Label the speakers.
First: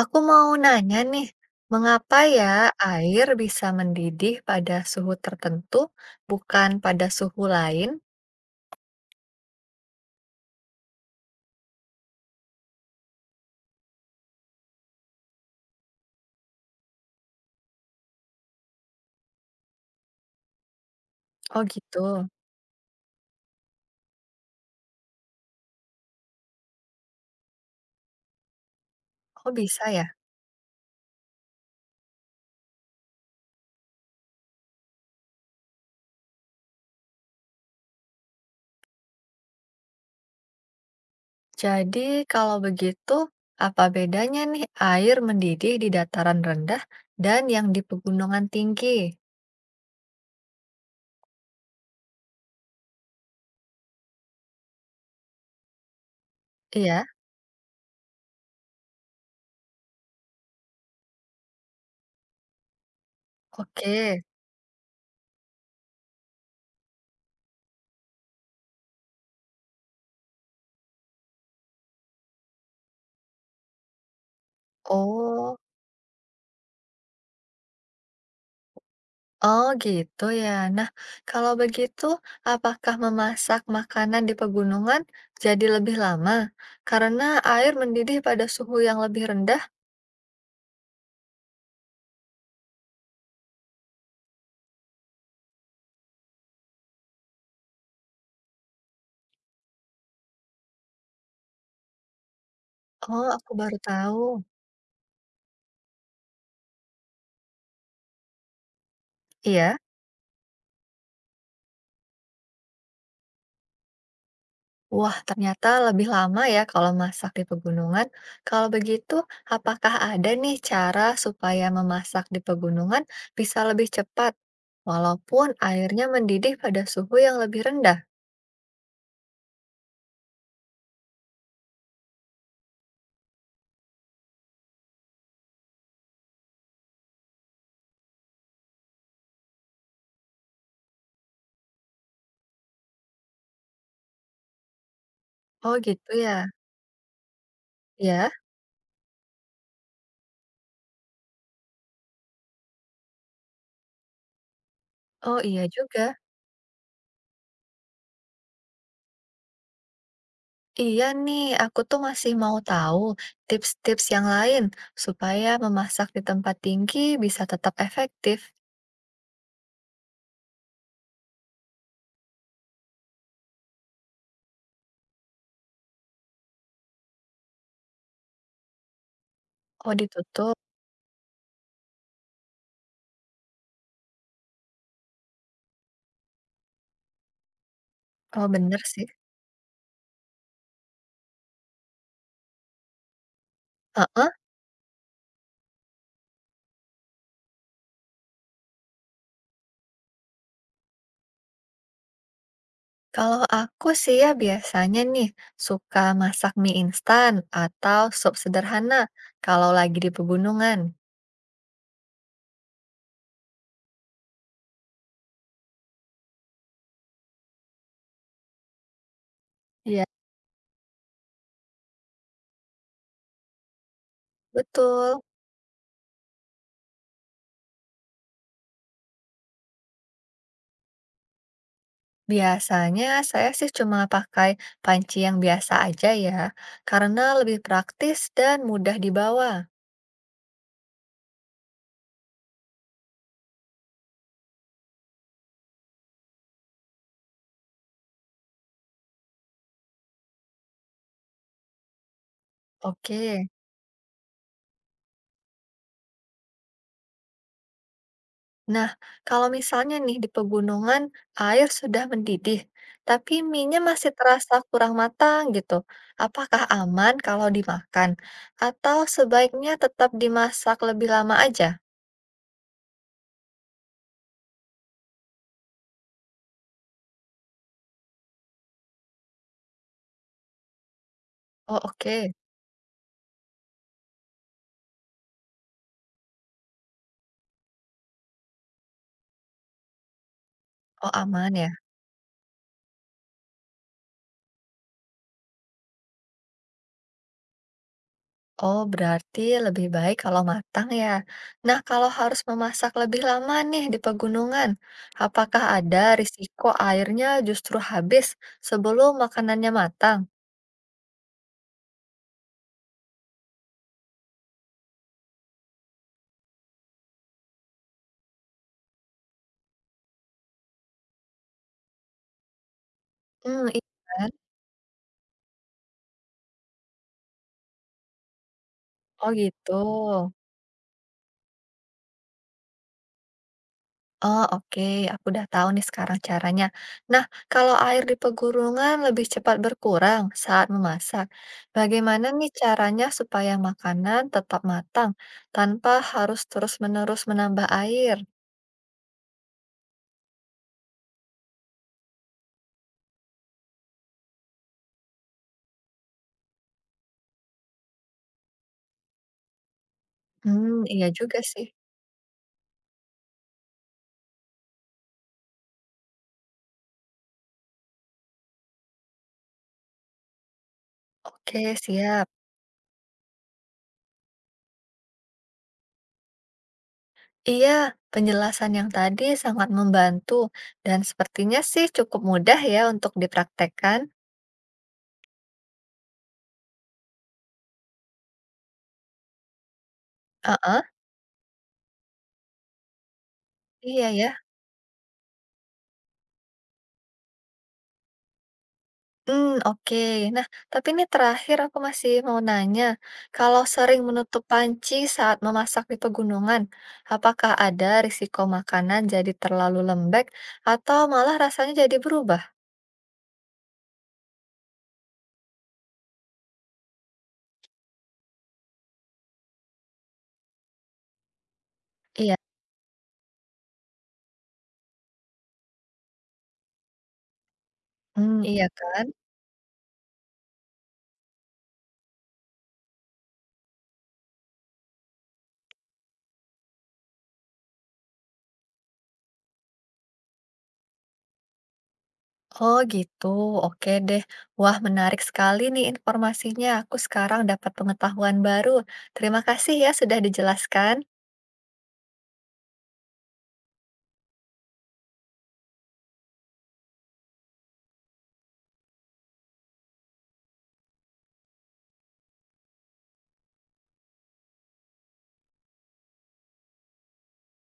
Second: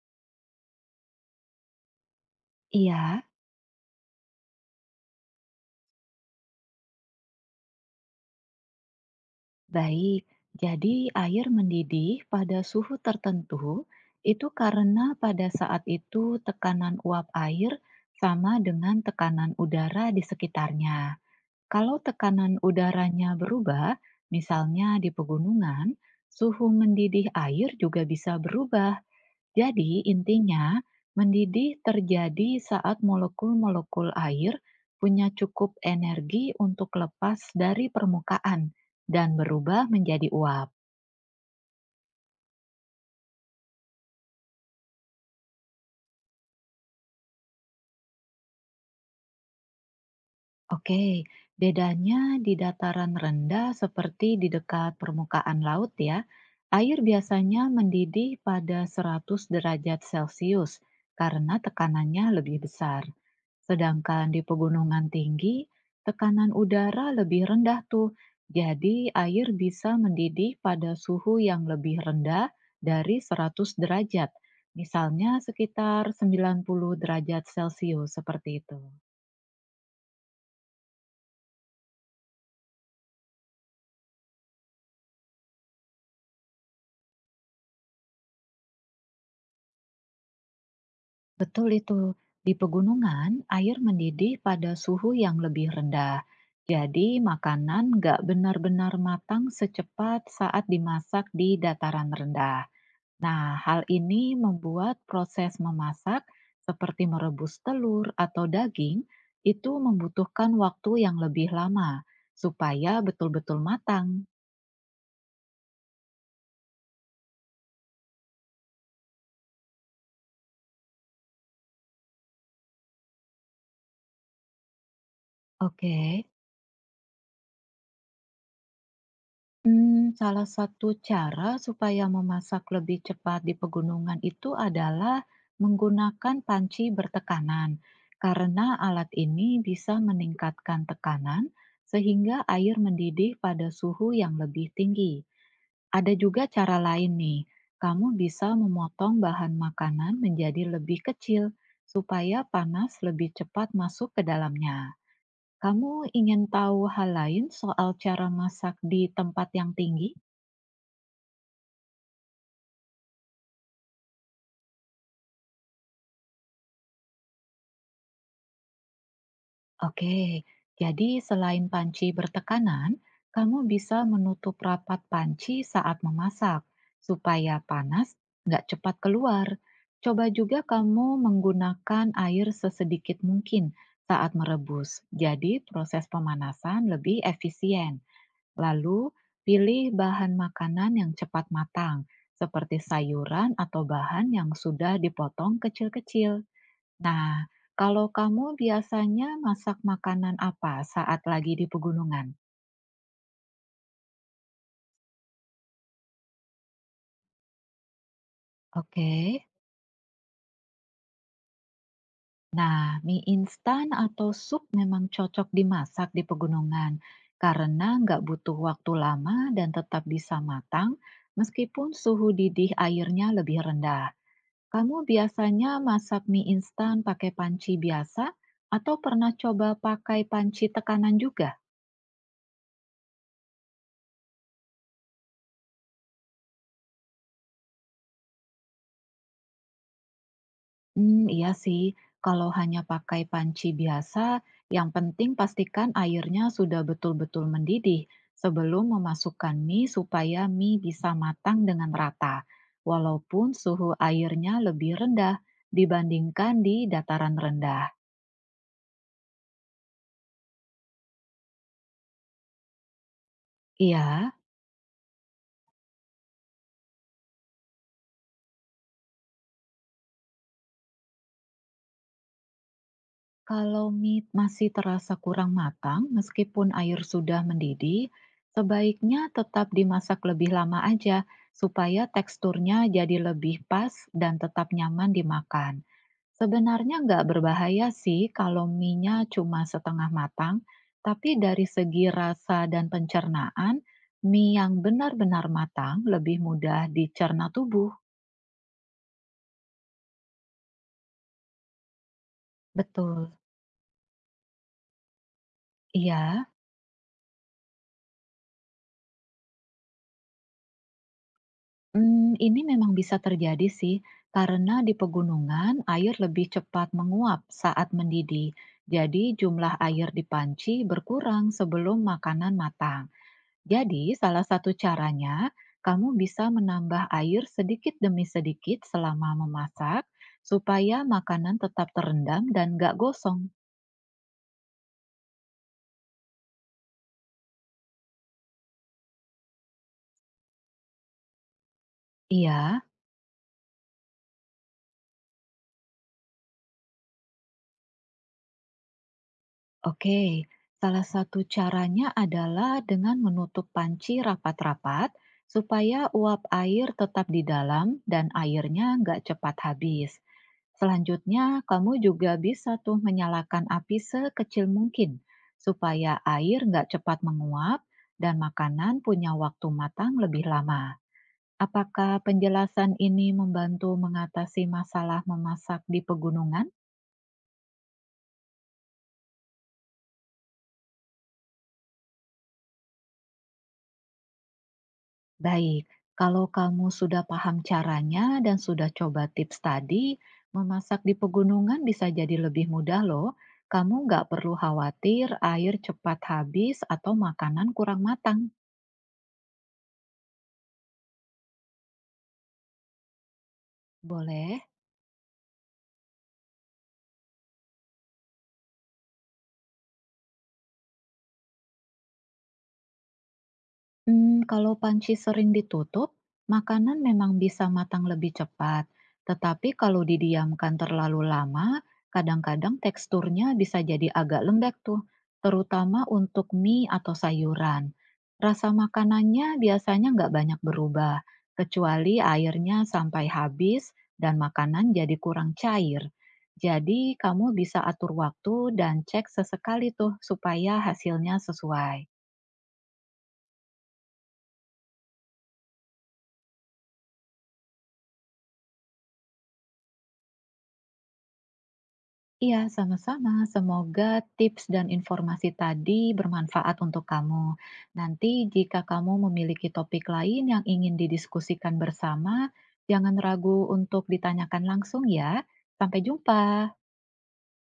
Speaker 1: Aku mau nanya nih, mengapa ya
Speaker 2: Iya,
Speaker 1: air bisa mendidih pada suhu tertentu, bukan pada suhu lain?
Speaker 2: baik. Jadi, air mendidih pada suhu tertentu itu karena pada saat itu tekanan uap air sama dengan tekanan udara di sekitarnya.
Speaker 1: Oh
Speaker 2: Kalau
Speaker 1: gitu.
Speaker 2: tekanan udaranya berubah, misalnya di pegunungan, suhu mendidih air juga bisa berubah.
Speaker 1: Oh bisa
Speaker 2: Jadi,
Speaker 1: ya.
Speaker 2: intinya mendidih terjadi saat molekul-molekul air punya cukup energi untuk lepas dari permukaan dan berubah menjadi uap.
Speaker 1: Jadi kalau begitu, apa bedanya nih air mendidih di dataran rendah dan yang di pegunungan tinggi?
Speaker 2: Oke, bedanya di dataran rendah seperti di dekat permukaan laut ya, air
Speaker 1: Iya,
Speaker 2: biasanya mendidih pada 100 derajat Celcius karena tekanannya lebih besar.
Speaker 1: oke.
Speaker 2: Sedangkan di pegunungan tinggi, tekanan udara lebih rendah tuh. Jadi air bisa mendidih pada suhu yang lebih rendah dari 100 derajat, misalnya
Speaker 1: Oh.
Speaker 2: sekitar 90 derajat Celcius seperti itu.
Speaker 1: Oh gitu ya. Nah, kalau begitu, apakah memasak makanan di pegunungan jadi lebih lama karena air mendidih pada suhu yang lebih rendah?
Speaker 2: Betul itu. Di pegunungan, air mendidih pada suhu yang lebih rendah. Jadi, makanan nggak benar-benar matang secepat saat dimasak di dataran rendah.
Speaker 1: Oh,
Speaker 2: Nah,
Speaker 1: aku baru
Speaker 2: hal
Speaker 1: tahu.
Speaker 2: ini membuat proses memasak seperti merebus telur atau daging itu
Speaker 1: Iya.
Speaker 2: membutuhkan waktu yang lebih lama supaya betul-betul matang.
Speaker 1: Wah, ternyata lebih lama ya kalau masak di pegunungan. Kalau begitu, apakah ada nih cara supaya memasak di pegunungan bisa lebih cepat, walaupun airnya
Speaker 2: Oke.
Speaker 1: mendidih pada suhu yang lebih rendah?
Speaker 2: Salah satu cara supaya memasak lebih cepat di pegunungan itu adalah menggunakan panci bertekanan, karena alat ini bisa meningkatkan tekanan sehingga air mendidih pada suhu yang lebih tinggi.
Speaker 1: Oh, gitu
Speaker 2: Ada juga
Speaker 1: ya.
Speaker 2: cara lain nih, kamu
Speaker 1: Ya.
Speaker 2: bisa memotong bahan makanan menjadi lebih kecil supaya panas lebih cepat masuk ke dalamnya.
Speaker 1: Oh, iya
Speaker 2: Kamu
Speaker 1: juga.
Speaker 2: ingin tahu hal lain soal cara masak di tempat yang tinggi?
Speaker 1: Iya nih, aku tuh masih mau tahu tips-tips yang lain supaya memasak di tempat tinggi bisa tetap efektif.
Speaker 2: Oke, jadi selain panci bertekanan, kamu bisa menutup rapat panci saat memasak supaya panas nggak cepat keluar.
Speaker 1: Oh,
Speaker 2: Coba
Speaker 1: ditutup.
Speaker 2: juga kamu menggunakan air sesedikit mungkin saat merebus. Jadi proses pemanasan lebih efisien.
Speaker 1: Oh, bener sih.
Speaker 2: Lalu pilih bahan makanan yang cepat matang, seperti sayuran atau bahan
Speaker 1: Heeh.
Speaker 2: yang sudah dipotong kecil-kecil. Nah, kalau kamu biasanya masak makanan apa saat lagi di pegunungan?
Speaker 1: Kalau aku sih ya biasanya nih suka masak mie instan atau sup sederhana
Speaker 2: Oke.
Speaker 1: kalau lagi di pegunungan.
Speaker 2: Nah, mie instan atau sup memang cocok dimasak di pegunungan karena nggak butuh waktu lama dan tetap
Speaker 1: Iya,
Speaker 2: bisa matang meskipun suhu didih airnya lebih rendah. Kamu
Speaker 1: betul.
Speaker 2: biasanya masak mie instan pakai panci biasa atau pernah coba pakai panci tekanan juga?
Speaker 1: Biasanya saya sih cuma pakai panci yang biasa aja ya, karena lebih praktis dan mudah dibawa.
Speaker 2: Hmm iya sih, kalau hanya pakai panci biasa, yang penting pastikan airnya sudah betul-betul mendidih sebelum memasukkan mie supaya mie bisa matang dengan rata.
Speaker 1: Oke.
Speaker 2: Walaupun suhu airnya lebih rendah dibandingkan di dataran rendah.
Speaker 1: Nah, kalau misalnya nih di pegunungan air sudah mendidih, tapi minyak masih
Speaker 2: Iya.
Speaker 1: terasa kurang matang gitu. Apakah aman kalau dimakan? Atau sebaiknya tetap dimasak lebih lama aja?
Speaker 2: Kalau mie masih terasa kurang matang, meskipun air sudah mendidih, sebaiknya tetap dimasak lebih lama aja
Speaker 1: Oh,
Speaker 2: supaya
Speaker 1: oke.
Speaker 2: teksturnya jadi lebih pas dan tetap nyaman dimakan. Sebenarnya nggak berbahaya sih kalau mie-nya cuma setengah matang,
Speaker 1: Oh,
Speaker 2: tapi
Speaker 1: aman
Speaker 2: dari
Speaker 1: ya.
Speaker 2: segi rasa dan pencernaan, mie yang benar-benar matang lebih mudah dicerna tubuh.
Speaker 1: Oh, berarti lebih baik kalau matang ya. Nah, kalau harus memasak lebih
Speaker 2: Betul,
Speaker 1: lama nih di pegunungan, apakah ada
Speaker 2: iya.
Speaker 1: risiko airnya justru habis sebelum makanannya matang?
Speaker 2: Ini memang bisa terjadi sih, karena di pegunungan air lebih cepat menguap saat mendidih. Jadi jumlah air di panci berkurang sebelum makanan matang.
Speaker 1: Hmm, iya
Speaker 2: Jadi
Speaker 1: kan?
Speaker 2: salah satu caranya, kamu bisa menambah air sedikit demi sedikit selama
Speaker 1: Oh, gitu.
Speaker 2: memasak, supaya makanan tetap terendam dan nggak gosong.
Speaker 1: Oh, oke, aku udah tahu nih sekarang caranya. Nah, kalau air di pegunungan lebih cepat berkurang saat memasak, bagaimana nih
Speaker 2: Iya.
Speaker 1: caranya supaya makanan tetap matang tanpa harus terus-menerus menambah air?
Speaker 2: Oke, salah satu caranya adalah dengan menutup panci rapat-rapat supaya uap air tetap di dalam dan airnya nggak cepat habis.
Speaker 1: Hmm, iya juga
Speaker 2: Selanjutnya,
Speaker 1: sih.
Speaker 2: kamu juga bisa tuh menyalakan api sekecil mungkin supaya air nggak cepat menguap dan makanan punya waktu matang lebih lama.
Speaker 1: Oke,
Speaker 2: Apakah
Speaker 1: siap.
Speaker 2: penjelasan ini membantu mengatasi masalah memasak di pegunungan?
Speaker 1: Iya, penjelasan yang tadi sangat membantu dan sepertinya sih cukup mudah ya untuk dipraktekkan.
Speaker 2: Baik, kalau kamu sudah paham caranya dan sudah coba tips tadi,
Speaker 1: Heeh,
Speaker 2: memasak di pegunungan bisa jadi lebih mudah loh. Kamu
Speaker 1: iya
Speaker 2: nggak
Speaker 1: ya.
Speaker 2: perlu khawatir air cepat habis atau makanan kurang matang.
Speaker 1: Hmm oke. Nah, tapi ini terakhir aku masih mau nanya, kalau sering menutup
Speaker 2: Boleh?
Speaker 1: panci saat memasak di pegunungan, apakah ada risiko makanan jadi terlalu lembek atau malah rasanya jadi berubah?
Speaker 2: Kalau panci sering ditutup, makanan memang bisa matang lebih cepat. Tetapi kalau didiamkan terlalu lama,
Speaker 1: Iya.
Speaker 2: kadang-kadang teksturnya bisa jadi agak lembek tuh, terutama untuk mie atau sayuran.
Speaker 1: Hmm. Iya
Speaker 2: Rasa
Speaker 1: kan?
Speaker 2: makanannya biasanya nggak banyak berubah, kecuali airnya sampai habis dan makanan jadi kurang cair. Jadi kamu bisa atur waktu dan cek sesekali tuh supaya hasilnya sesuai.
Speaker 1: Oh gitu, oke deh. Wah menarik sekali nih informasinya, aku sekarang dapat pengetahuan baru. Terima kasih ya sudah dijelaskan.
Speaker 2: Iya, sama-sama. Semoga tips dan informasi tadi bermanfaat untuk kamu. Nanti, jika kamu memiliki topik lain yang ingin didiskusikan bersama, jangan ragu untuk ditanyakan langsung ya. Sampai jumpa.